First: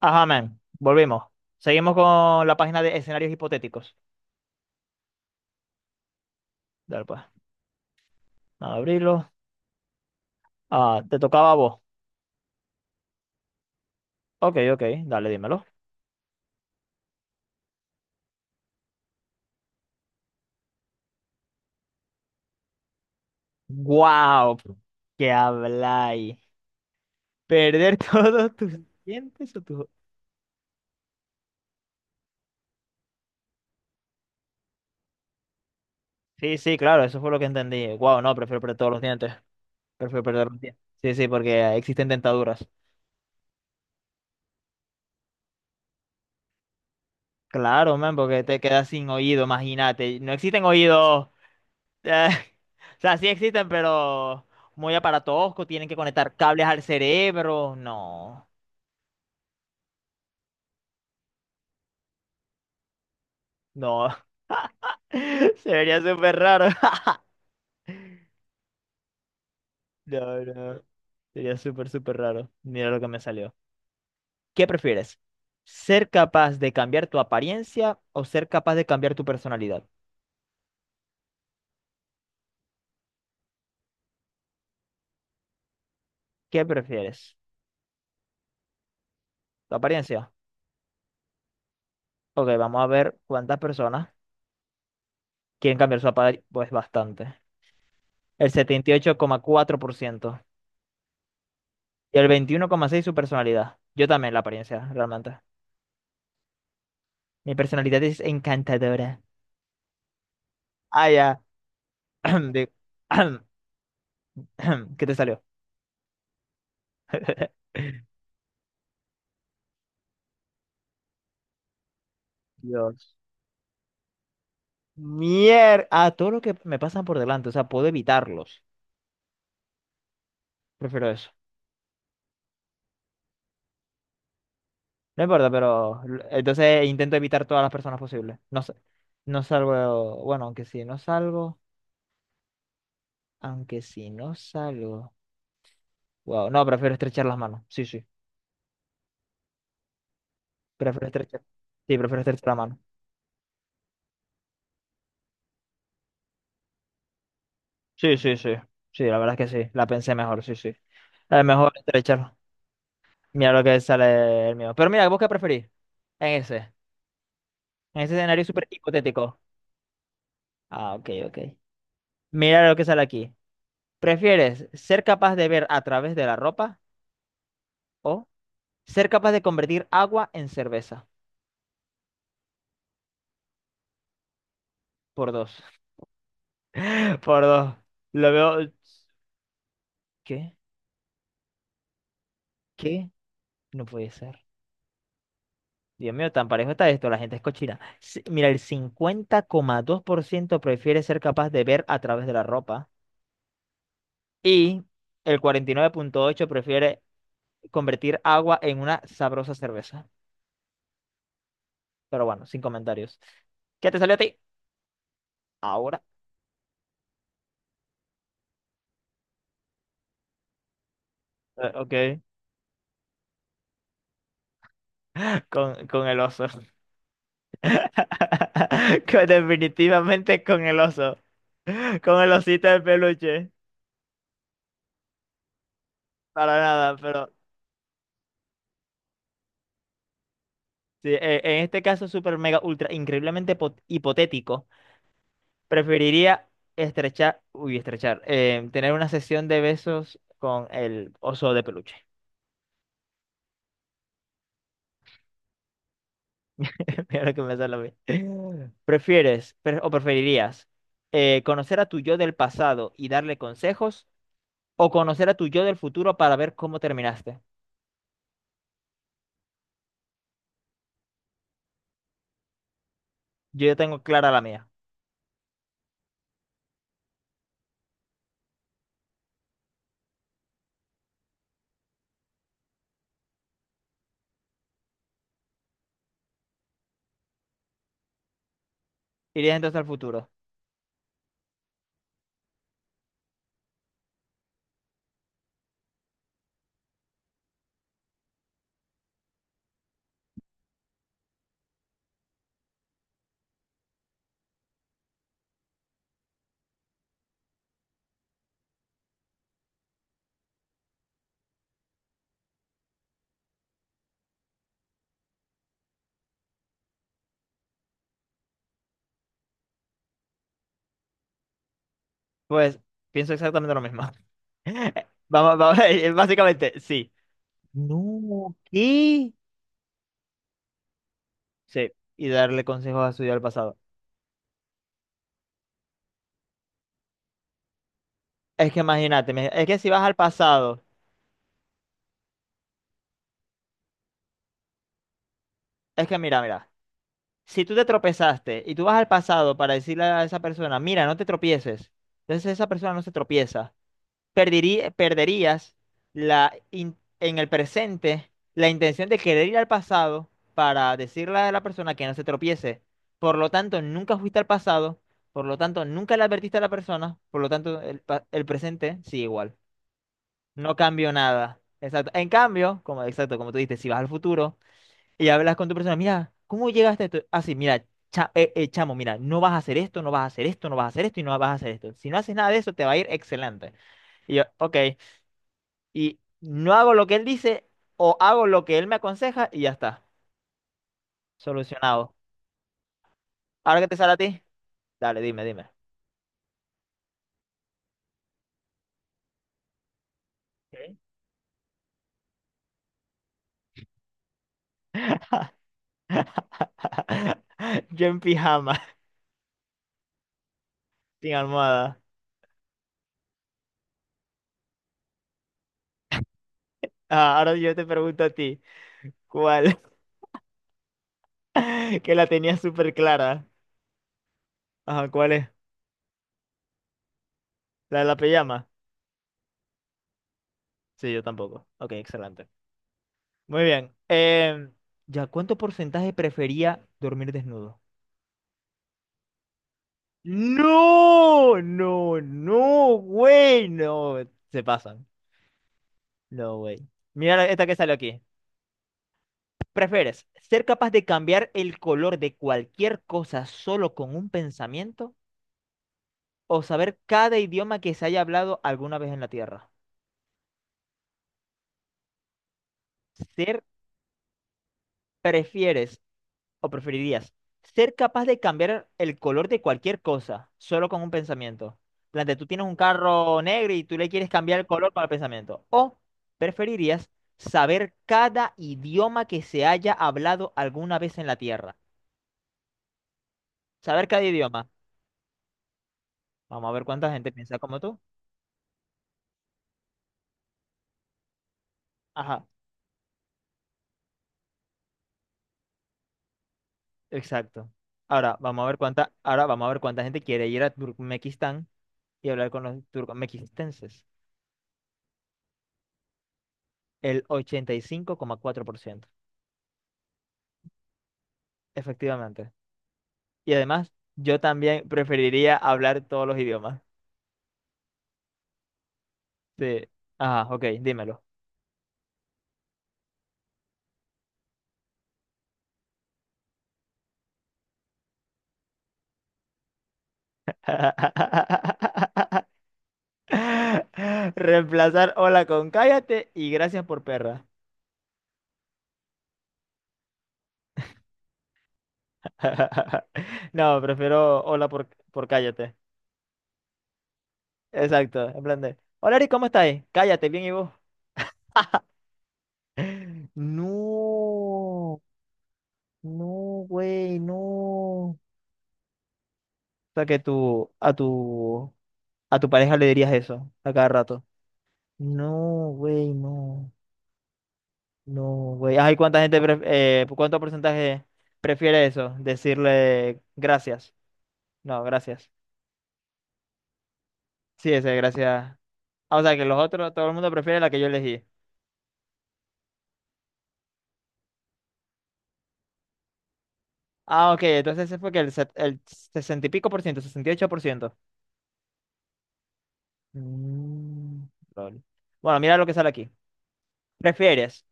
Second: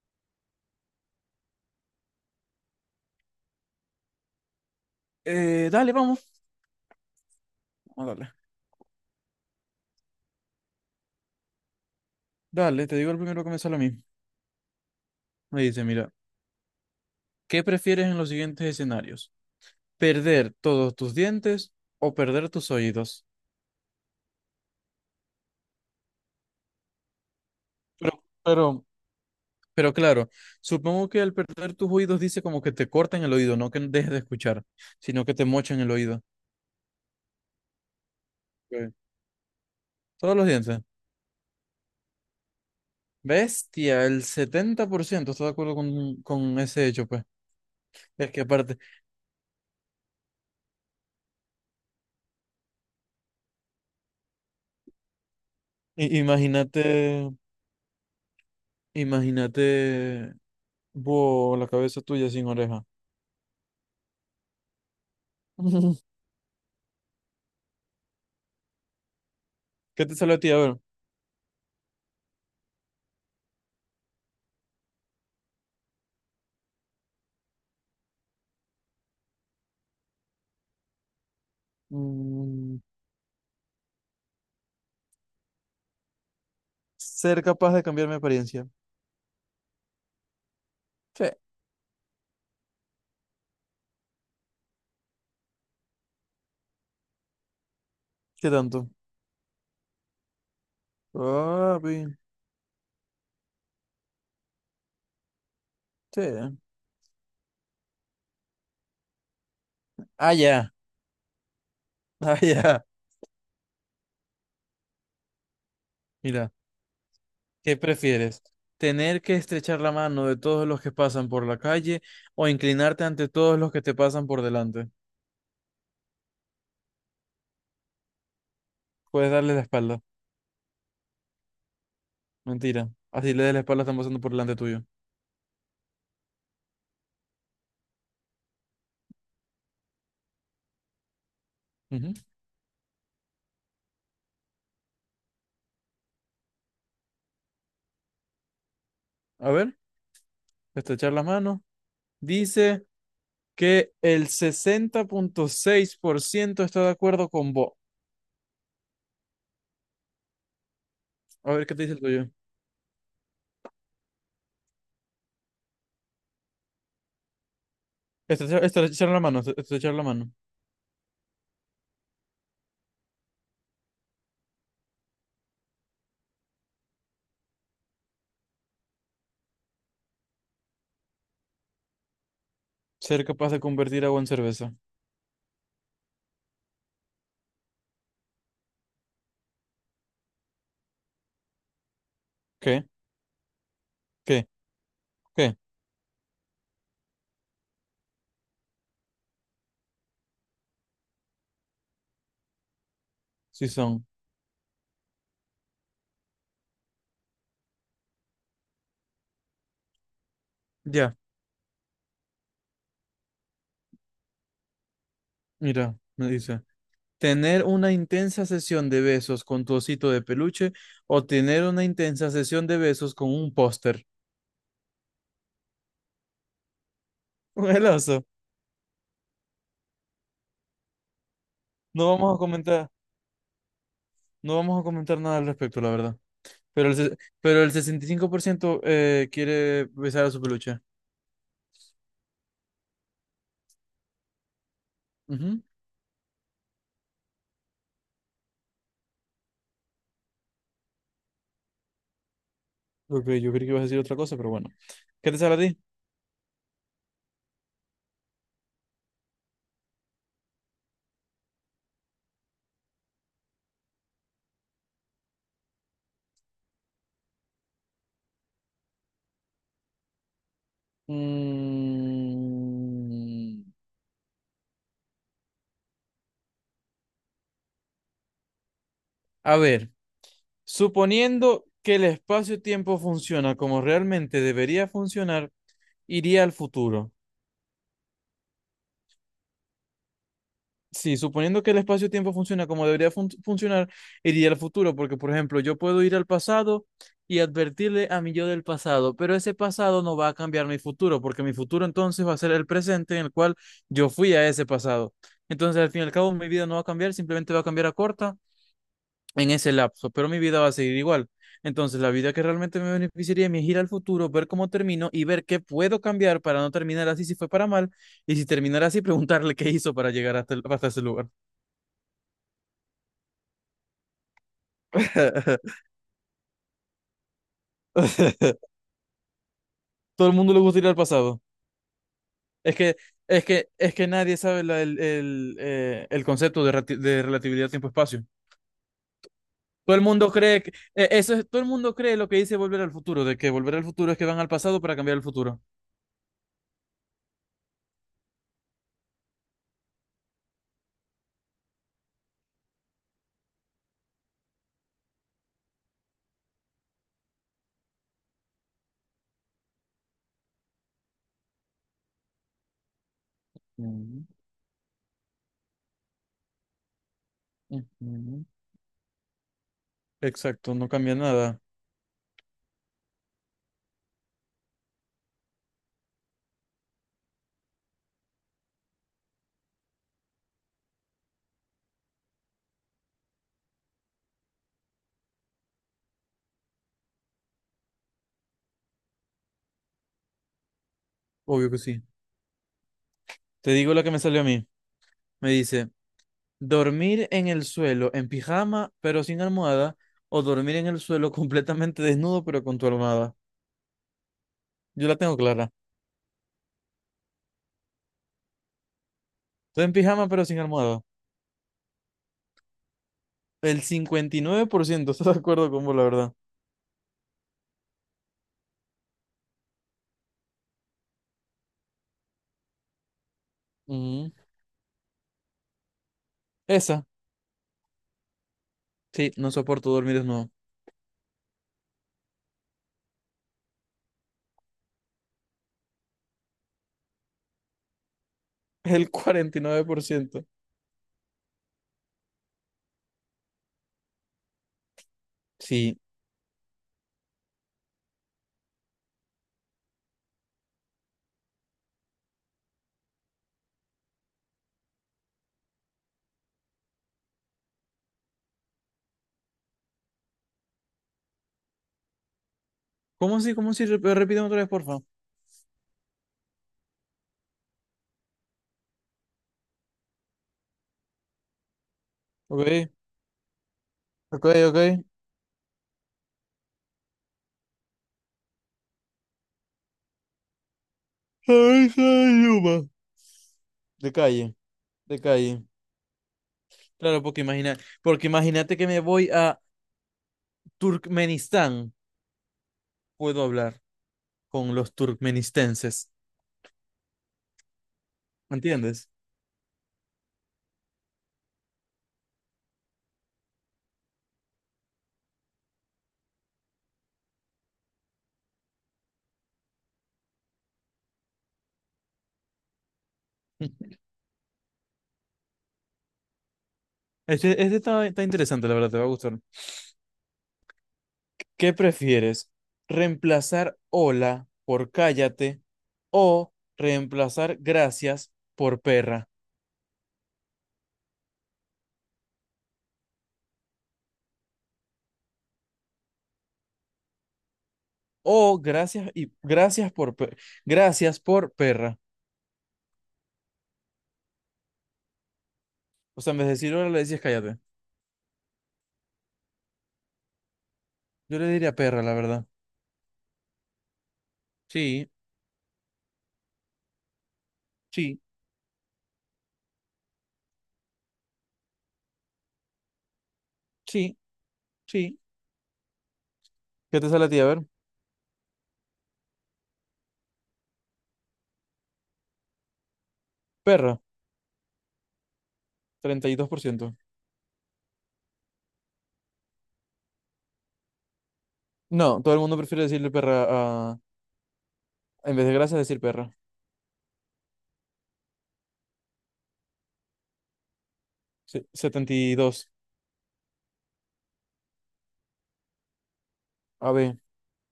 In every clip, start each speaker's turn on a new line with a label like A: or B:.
A: Ajá, man. Volvimos. Seguimos con la página de escenarios hipotéticos.
B: Vamos.
A: Dale, pues.
B: Vamos a darle.
A: Vamos a abrirlo. Ah, te tocaba a vos.
B: Dale, te digo el primero que me sale a mí.
A: Ok, ok. Dale,
B: Me
A: dímelo.
B: dice, mira, ¿qué prefieres en los siguientes escenarios? ¿Perder todos tus dientes o perder tus oídos?
A: ¡Guau! ¿Qué habláis? ¿Perder
B: Pero,
A: todos tus
B: pero,
A: dientes o tus?
B: pero claro, supongo que al perder tus oídos dice como que te cortan el oído, no que dejes de escuchar, sino que te mochan el oído.
A: Sí, sí, claro, eso fue lo que entendí. Wow, no, prefiero perder todos
B: Ok.
A: los dientes. Prefiero
B: Todos los
A: perder los
B: dientes.
A: dientes. Sí, sí, porque existen dentaduras.
B: Bestia, el 70% está de acuerdo con ese hecho, pues.
A: Claro, man,
B: Es que
A: porque te
B: aparte,
A: quedas sin oído, imagínate. No existen oídos. Eh, o sea, sí existen, pero muy aparatosco, tienen que conectar cables al
B: imagínate,
A: cerebro. No,
B: imagínate, vos, la cabeza tuya sin oreja.
A: no. Sería súper raro.
B: ¿Qué te sale a
A: No,
B: ti? A ver.
A: no. Sería súper, súper raro. Mira lo que me salió. ¿Qué prefieres? ¿Ser capaz de cambiar tu apariencia o ser capaz de cambiar tu personalidad?
B: Mm,
A: ¿Qué prefieres?
B: ser capaz de cambiar mi apariencia.
A: ¿Tu apariencia?
B: Sí.
A: Ok, vamos a ver cuántas personas quieren cambiar su apariencia. Pues bastante. El
B: ¿Qué
A: setenta
B: tanto?
A: y ocho coma cuatro por ciento
B: Papi.
A: Y el 21,6 su personalidad. Yo también la apariencia, realmente.
B: Sí.
A: Mi personalidad es encantadora.
B: Ah, ya.
A: Ah, ya.
B: Ah,
A: Di-
B: ya.
A: ¿Qué te salió?
B: Mira, ¿qué prefieres? ¿Tener que estrechar la mano de todos los que pasan por la calle o inclinarte
A: Dios.
B: ante todos los que te pasan por delante?
A: A todo lo que me pasan por delante, o sea, puedo evitarlos.
B: Puedes darle la espalda.
A: Prefiero eso.
B: Mentira. Así le des la espalda, están pasando por delante tuyo.
A: No importa, pero entonces intento evitar todas las personas posibles. No, no salgo, bueno, aunque si no salgo,
B: Ujú.
A: aunque si no salgo. Wow, no, prefiero estrechar las manos. Sí, sí,
B: A ver,
A: prefiero
B: estrechar la
A: estrechar.
B: mano.
A: Sí, prefiero estrechar la mano.
B: Dice que el 60.6% está de acuerdo con vos.
A: Sí, sí, sí. Sí, la verdad es que sí. La pensé mejor, sí, sí. Es
B: A ver
A: mejor
B: qué te dice el tuyo.
A: estrechar. Mira lo que sale el mío. Pero mira, ¿vos qué preferís? En ese. En ese escenario súper hipotético.
B: Echar la mano.
A: Ah, ok, ok. Mira lo que sale aquí. ¿Prefieres ser capaz de ver a través de la ropa o ser capaz de convertir agua en cerveza?
B: Ser capaz de convertir agua en cerveza.
A: Por dos. Por dos. Lo veo. ¿Qué?
B: ¿Qué?
A: ¿Qué? No puede ser.
B: ¿Qué? ¿Qué?
A: Dios mío, tan parejo está esto, la gente es cochina. Sí, mira, el 50,2% prefiere ser capaz de ver a través de la ropa
B: Sí son.
A: y el 49,8% prefiere convertir agua en una sabrosa cerveza.
B: Ya,
A: Pero bueno, sin comentarios. ¿Qué te salió a ti?
B: mira,
A: Ahora.
B: me dice. Tener una intensa sesión de besos con tu osito de peluche o tener una
A: Ok,
B: intensa sesión de besos con un póster.
A: con el oso.
B: El oso.
A: Definitivamente con el oso.
B: No
A: Con el
B: vamos a
A: osito de
B: comentar,
A: peluche.
B: no vamos a comentar nada al respecto, la verdad.
A: Para
B: Pero
A: nada,
B: el, se-
A: pero
B: pero el 65% quiere besar a su peluche.
A: sí, en este caso súper mega ultra increíblemente hipotético.
B: Ujú.
A: Preferiría tener una sesión de besos con el oso de peluche.
B: Ok, yo creí que ibas a decir otra cosa, pero bueno. ¿Qué te sale a ti?
A: Mira lo que me sale a mí. ¿Prefieres o preferirías conocer a tu yo del pasado y darle consejos o conocer a tu yo del futuro para ver cómo terminaste?
B: Mm,
A: Yo ya tengo clara la mía.
B: a ver, suponiendo que el espacio-tiempo funciona como realmente debería funcionar, iría al futuro.
A: ¿Irías entonces al futuro?
B: Sí, suponiendo que el espacio-tiempo funciona como debería funcionar, iría al futuro, porque por ejemplo, yo puedo ir al pasado y advertirle a mi yo del pasado, pero ese pasado no va a cambiar mi futuro, porque mi futuro entonces va a ser el presente en el cual yo fui a ese pasado. Entonces, al fin y al cabo, mi vida no va a cambiar, simplemente va a cambiar a corta en ese lapso, pero mi vida va a seguir igual. Entonces, la vida que realmente me beneficiaría es ir al futuro, ver cómo termino y ver qué puedo cambiar para no terminar así si fue para mal, y si terminar así, preguntarle qué hizo para llegar hasta ese lugar.
A: Pues pienso exactamente lo mismo. Vamos, vamos, básicamente, sí. No, ¿qué?
B: Todo el mundo le gusta ir al pasado.
A: Sí, y darle
B: Es que,
A: consejos a su yo del
B: es que,
A: pasado.
B: es que nadie sabe el concepto de, de relatividad tiempo-espacio.
A: Es que imagínate, es que si
B: Todo
A: vas
B: el
A: al
B: mundo cree que,
A: pasado,
B: todo el mundo cree lo que dice volver al futuro, de que volver al futuro es que van al pasado para cambiar el futuro.
A: es que mira, mira, si tú te tropezaste y tú vas al pasado para decirle a esa persona, mira, no te tropieces, entonces esa persona no se tropieza, perderías en el presente la intención de querer ir al pasado para decirle a la persona que no se tropiece. Por lo tanto, nunca
B: Mm,
A: fuiste al pasado, por lo tanto, nunca le advertiste a la persona, por lo tanto,
B: mm.
A: el presente sigue igual.
B: Exacto,
A: No
B: no
A: cambió
B: cambia
A: nada.
B: nada.
A: Exacto. En cambio, como, exacto, como tú dices, si vas al futuro. Y hablas con tu persona, mira, ¿cómo llegaste a esto? Así, mira, chamo, mira, no vas a hacer esto, no vas a hacer esto, no vas a hacer esto y no vas a hacer esto. Si no haces nada de eso, te va a ir excelente. Y yo, ok, y no hago lo que él dice o hago lo que él me aconseja y ya está,
B: Obvio que sí.
A: solucionado.
B: Te
A: Ahora que
B: digo
A: te
B: la que
A: sale a
B: me salió
A: ti,
B: a mí.
A: dale, dime,
B: Me
A: dime.
B: dice, dormir en el suelo en pijama pero sin almohada o dormir en el
A: Ok.
B: suelo completamente desnudo pero con tu almohada. Yo la tengo clara.
A: Yo en pijama,
B: Estoy en pijama pero sin almohada.
A: sin almohada.
B: El 59%, está de acuerdo con vos, la verdad.
A: Ah, ahora yo te pregunto a ti, ¿cuál? Que la tenía súper clara.
B: Ujú.
A: Ajá, ¿cuál es?
B: Esa.
A: ¿La de la pijama?
B: Sí, no soporto dormir desnudo.
A: Sí, yo tampoco. Ok, excelente. Muy bien. ¿Ya cuánto porcentaje prefería dormir desnudo?
B: El 49%.
A: No, no, no, güey, no. Se pasan.
B: Sí.
A: No, güey. Mira esta que sale aquí. ¿Prefieres ser capaz de cambiar el color de cualquier cosa solo con un pensamiento o saber cada idioma que se haya hablado alguna vez en la Tierra?
B: ¿Cómo así?
A: Ser,
B: ¿Cómo así? Repíteme otra vez, porfa.
A: ¿prefieres ¿O preferirías ser capaz de cambiar el color de cualquier cosa solo con un pensamiento? Plante, tú tienes un
B: Ok,
A: carro negro y tú le quieres
B: ok,
A: cambiar el
B: ok.
A: color con el pensamiento. ¿O preferirías saber cada idioma que se haya hablado alguna vez en la Tierra?
B: Ay, soy Yuma.
A: Saber
B: De
A: cada
B: calle,
A: idioma.
B: de calle.
A: Vamos a ver cuánta
B: Claro,
A: gente
B: porque
A: piensa
B: imagina,
A: como tú.
B: porque imagínate que me voy a Turkmenistán,
A: Ajá,
B: puedo hablar con los turkmenistenses,
A: exacto.
B: ¿entiendes?
A: Ahora vamos a ver cuánta gente quiere ir a Turkmenistán y hablar con los turcomequistenses. El 85,4%. Efectivamente. Y además, yo también preferiría hablar todos los idiomas.
B: Está interesante, la verdad, te va a gustar.
A: Sí. Ajá, ok, dímelo.
B: ¿Qué prefieres? ¿Reemplazar hola por cállate o reemplazar gracias por perra?
A: Reemplazar hola con cállate y gracias por perra.
B: O gracias y gracias por per- gracias por perra.
A: No, prefiero hola por cállate.
B: O sea, en vez de decir hola le dices cállate.
A: Exacto, en plan de. Hola Ari, ¿cómo estáis? Cállate, bien y vos.
B: Yo le diría perra, la verdad.
A: No,
B: Sí,
A: no, güey, no. O
B: sí,
A: sea que tú, a tu pareja le dirías eso a cada
B: sí,
A: rato.
B: sí.
A: No, güey, no.
B: ¿Qué te sale a ti? A ver,
A: No, güey. Ay, ¿cuánta gente, cuánto porcentaje prefiere eso? Decirle gracias.
B: perra.
A: No, gracias.
B: 32%.
A: Sí, ese, gracias. Ah, o sea, que los otros, todo el mundo prefiere la que yo elegí.
B: No, todo el mundo prefiere decirle perra a... En vez de gracias, decir perra.
A: Ah, ok, entonces ese fue que el sesenta y pico por ciento, 68%.
B: 72.
A: Mm, lol. Bueno, mira lo que sale aquí.
B: A ver.
A: ¿Prefieres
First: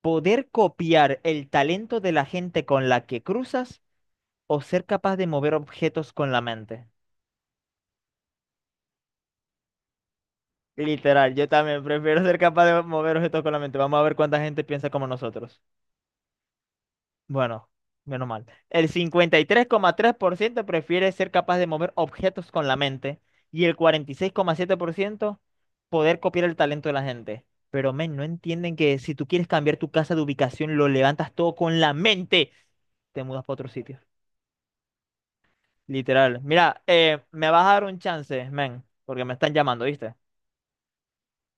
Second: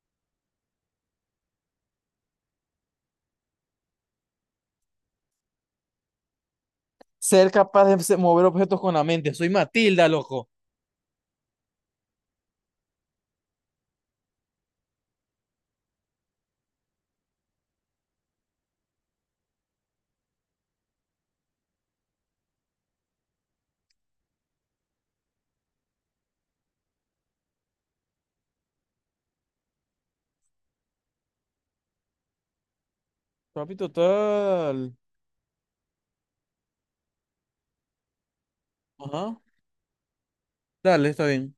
A: poder copiar el talento de la gente con la que cruzas o ser capaz de mover objetos con la mente?
B: Ser capaz de mover objetos con la mente. Soy Matilda, loco.
A: Literal, yo también prefiero ser capaz de mover objetos con la mente. Vamos a ver cuánta gente piensa como nosotros. Bueno, menos mal. El 53,3% prefiere ser capaz de mover objetos con la mente y el 46,7% poder copiar el talento de la gente. Pero, men, no entienden que si tú quieres cambiar tu casa de ubicación, lo levantas todo con la mente. Te mudas para otro
B: Papi,
A: sitio.
B: total.
A: Literal. Mira, me vas a dar un chance, men, porque me
B: Ajá.
A: están llamando, ¿viste?
B: Dale, está bien.